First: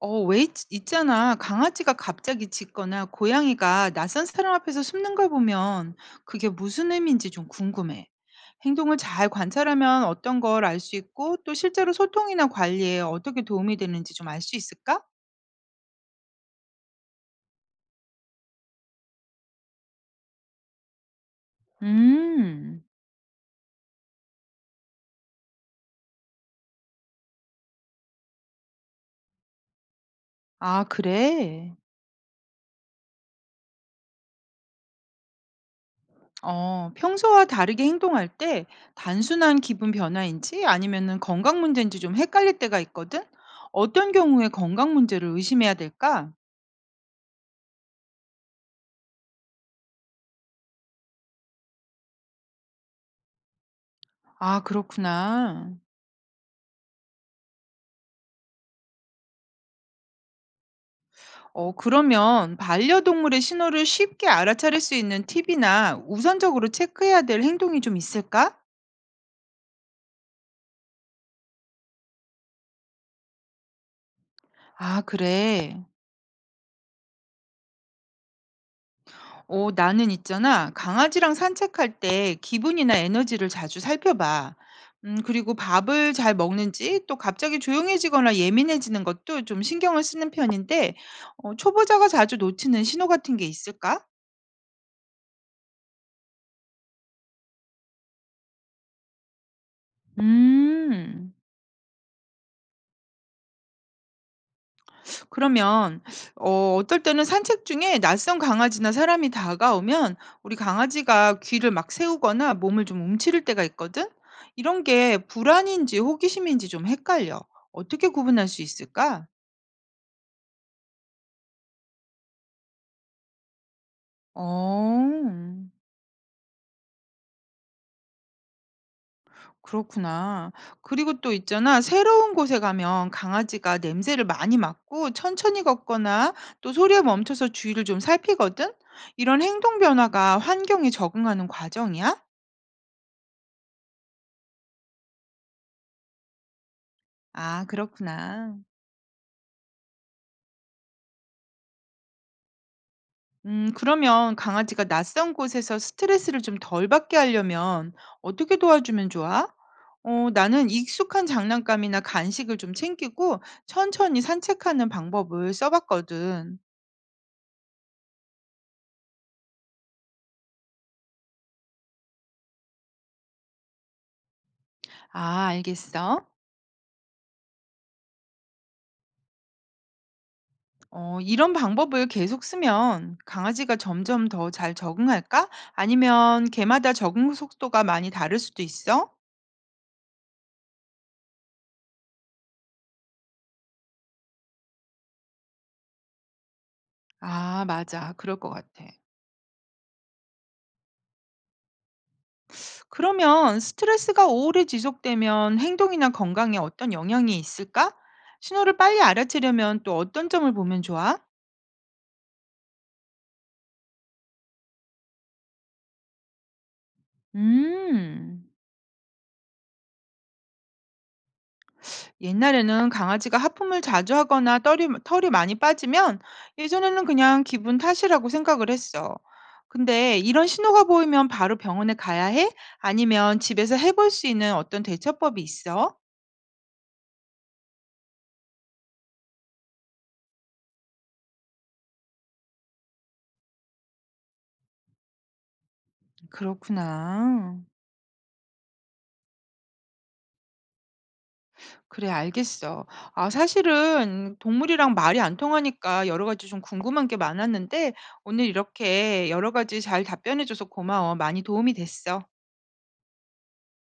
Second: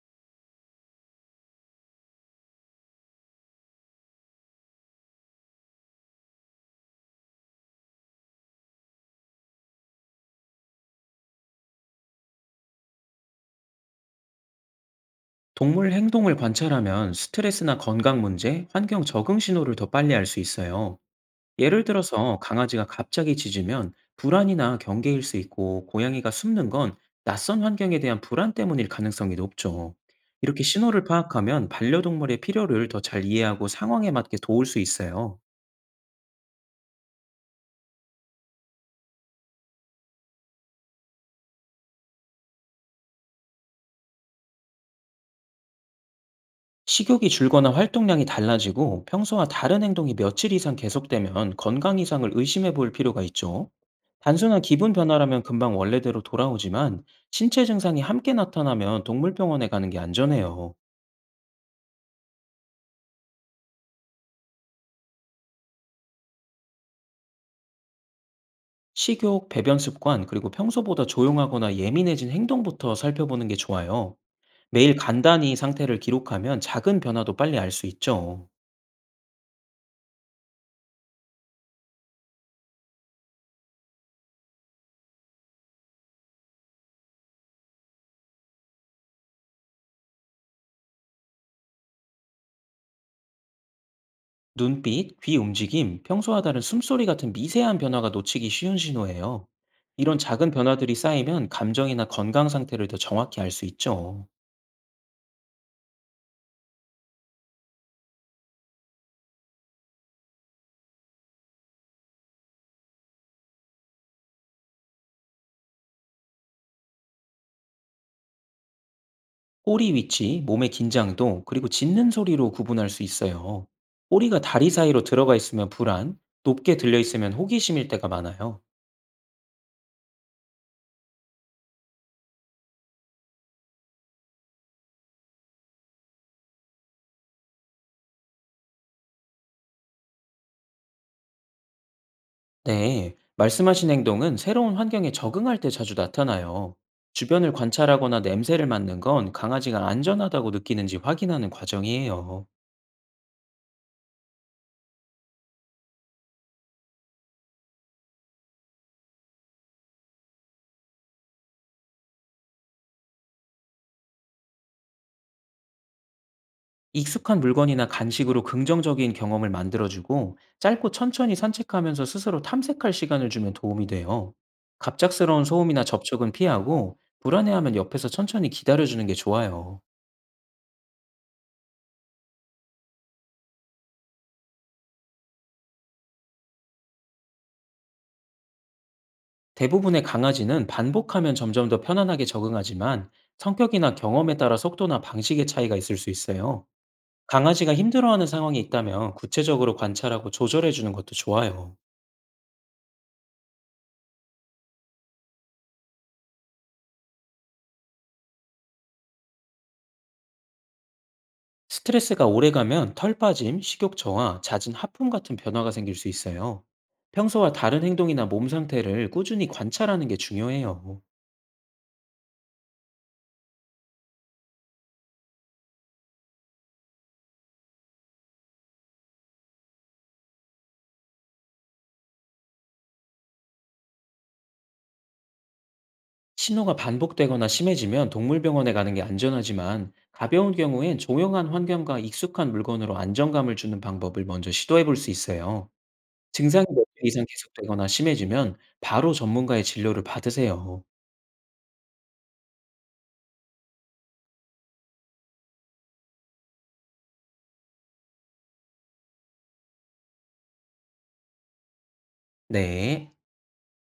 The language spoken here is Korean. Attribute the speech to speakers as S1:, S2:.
S1: 있잖아. 강아지가 갑자기 짖거나 고양이가 낯선 사람 앞에서 숨는 걸 보면 그게 무슨 의미인지 좀 궁금해. 행동을 잘 관찰하면 어떤 걸 알 수 있고 또 실제로 소통이나 관리에 어떻게 도움이 되는지 좀 알 수 있을까?
S2: 동물 행동을 관찰하면 스트레스나 건강 문제, 환경 적응 신호를 더 빨리 알 수 있어요. 예를 들어서
S1: 음,
S2: 강아지가 갑자기 짖으면 불안이나 경계일 수 있고 고양이가 숨는 건 낯선 환경에 대한 불안 때문일 가능성이 높죠. 이렇게
S1: 아,
S2: 신호를 파악하면
S1: 그래.
S2: 반려동물의 필요를 더 잘 이해하고 상황에 맞게 도울 수 있어요.
S1: 평소와 다르게 행동할 때 단순한 기분 변화인지 아니면은 건강 문제인지 좀 헷갈릴 때가 있거든? 어떤 경우에 건강 문제를 의심해야 될까?
S2: 식욕이 줄거나 활동량이 달라지고 평소와 다른 행동이 며칠 이상 계속되면 건강 이상을 의심해 볼 필요가 있죠. 단순한
S1: 아,
S2: 기분 변화라면
S1: 그렇구나.
S2: 금방 원래대로 돌아오지만 신체 증상이 함께 나타나면 동물병원에 가는 게 안전해요.
S1: 그러면 반려동물의 신호를 쉽게 알아차릴 수 있는 팁이나 우선적으로 체크해야 될 행동이 좀 있을까?
S2: 식욕, 배변 습관, 그리고 평소보다 조용하거나 예민해진 행동부터 살펴보는 게 좋아요. 매일
S1: 아,
S2: 간단히
S1: 그래.
S2: 상태를 기록하면 작은 변화도 빨리 알 수 있죠.
S1: 나는 있잖아. 강아지랑 산책할 때 기분이나 에너지를 자주 살펴봐. 그리고 밥을 잘 먹는지 또 갑자기 조용해지거나 예민해지는 것도 좀 신경을 쓰는 편인데, 초보자가 자주 놓치는 신호 같은 게 있을까?
S2: 눈빛, 귀 움직임, 평소와 다른 숨소리 같은 미세한 변화가 놓치기 쉬운 신호예요. 이런 작은 변화들이
S1: 음.
S2: 쌓이면 감정이나 건강 상태를 더 정확히 알 수 있죠.
S1: 그러면 어떨 때는 산책 중에 낯선 강아지나 사람이 다가오면 우리 강아지가 귀를 막 세우거나 몸을 좀 움츠릴 때가 있거든? 이런 게 불안인지 호기심인지 좀 헷갈려. 어떻게 구분할 수 있을까?
S2: 꼬리 위치, 몸의 긴장도, 그리고 짖는 소리로 구분할 수 있어요. 꼬리가 다리 사이로 들어가 있으면
S1: 어,
S2: 불안, 높게 들려 있으면 호기심일 때가 많아요.
S1: 그렇구나. 그리고 또 있잖아. 새로운 곳에 가면 강아지가 냄새를 많이 맡고 천천히 걷거나 또 소리에 멈춰서 주위를 좀 살피거든? 이런 행동 변화가 환경에 적응하는 과정이야?
S2: 네, 말씀하신 행동은 새로운 환경에 적응할 때 자주 나타나요. 주변을
S1: 아,
S2: 관찰하거나
S1: 그렇구나.
S2: 냄새를 맡는 건 강아지가 안전하다고 느끼는지 확인하는 과정이에요.
S1: 그러면 강아지가 낯선 곳에서 스트레스를 좀 덜 받게 하려면 어떻게 도와주면 좋아? 나는 익숙한 장난감이나 간식을 좀 챙기고 천천히 산책하는 방법을 써봤거든.
S2: 익숙한 물건이나 간식으로 긍정적인 경험을 만들어주고 짧고 천천히 산책하면서 스스로 탐색할 시간을 주면 도움이 돼요. 갑작스러운
S1: 아,
S2: 소음이나
S1: 알겠어.
S2: 접촉은 피하고 불안해하면 옆에서 천천히 기다려주는 게 좋아요.
S1: 이런 방법을 계속 쓰면 강아지가 점점 더 잘 적응할까? 아니면 개마다 적응 속도가 많이 다를 수도 있어?
S2: 대부분의 강아지는 반복하면 점점 더 편안하게 적응하지만 성격이나 경험에 따라 속도나 방식의 차이가 있을 수 있어요.
S1: 아,
S2: 강아지가
S1: 맞아.
S2: 힘들어하는
S1: 그럴 것
S2: 상황이
S1: 같아.
S2: 있다면 구체적으로 관찰하고 조절해주는 것도 좋아요.
S1: 그러면 스트레스가 오래 지속되면 행동이나 건강에 어떤 영향이 있을까? 신호를 빨리 알아채려면 또 어떤 점을 보면 좋아?
S2: 스트레스가 오래가면 털 빠짐, 식욕 저하, 잦은 하품 같은 변화가 생길 수 있어요. 평소와 다른 행동이나
S1: 음,
S2: 몸 상태를 꾸준히 관찰하는 게 중요해요.
S1: 옛날에는 강아지가 하품을 자주 하거나 털이 많이 빠지면 예전에는 그냥 기분 탓이라고 생각을 했어. 근데 이런 신호가 보이면 바로 병원에 가야 해? 아니면 집에서 해볼 수 있는 어떤 대처법이 있어?
S2: 신호가 반복되거나 심해지면 동물병원에 가는 게 안전하지만 가벼운 경우엔 조용한 환경과 익숙한 물건으로 안정감을 주는 방법을 먼저 시도해 볼 수 있어요. 증상이 몇 주 이상
S1: 그렇구나.
S2: 계속되거나 심해지면 바로 전문가의 진료를 받으세요.
S1: 그래 알겠어. 아 사실은 동물이랑 말이 안 통하니까 여러 가지 좀 궁금한 게 많았는데 오늘 이렇게 여러 가지 잘 답변해 줘서 고마워. 많이 도움이 됐어.
S2: 네.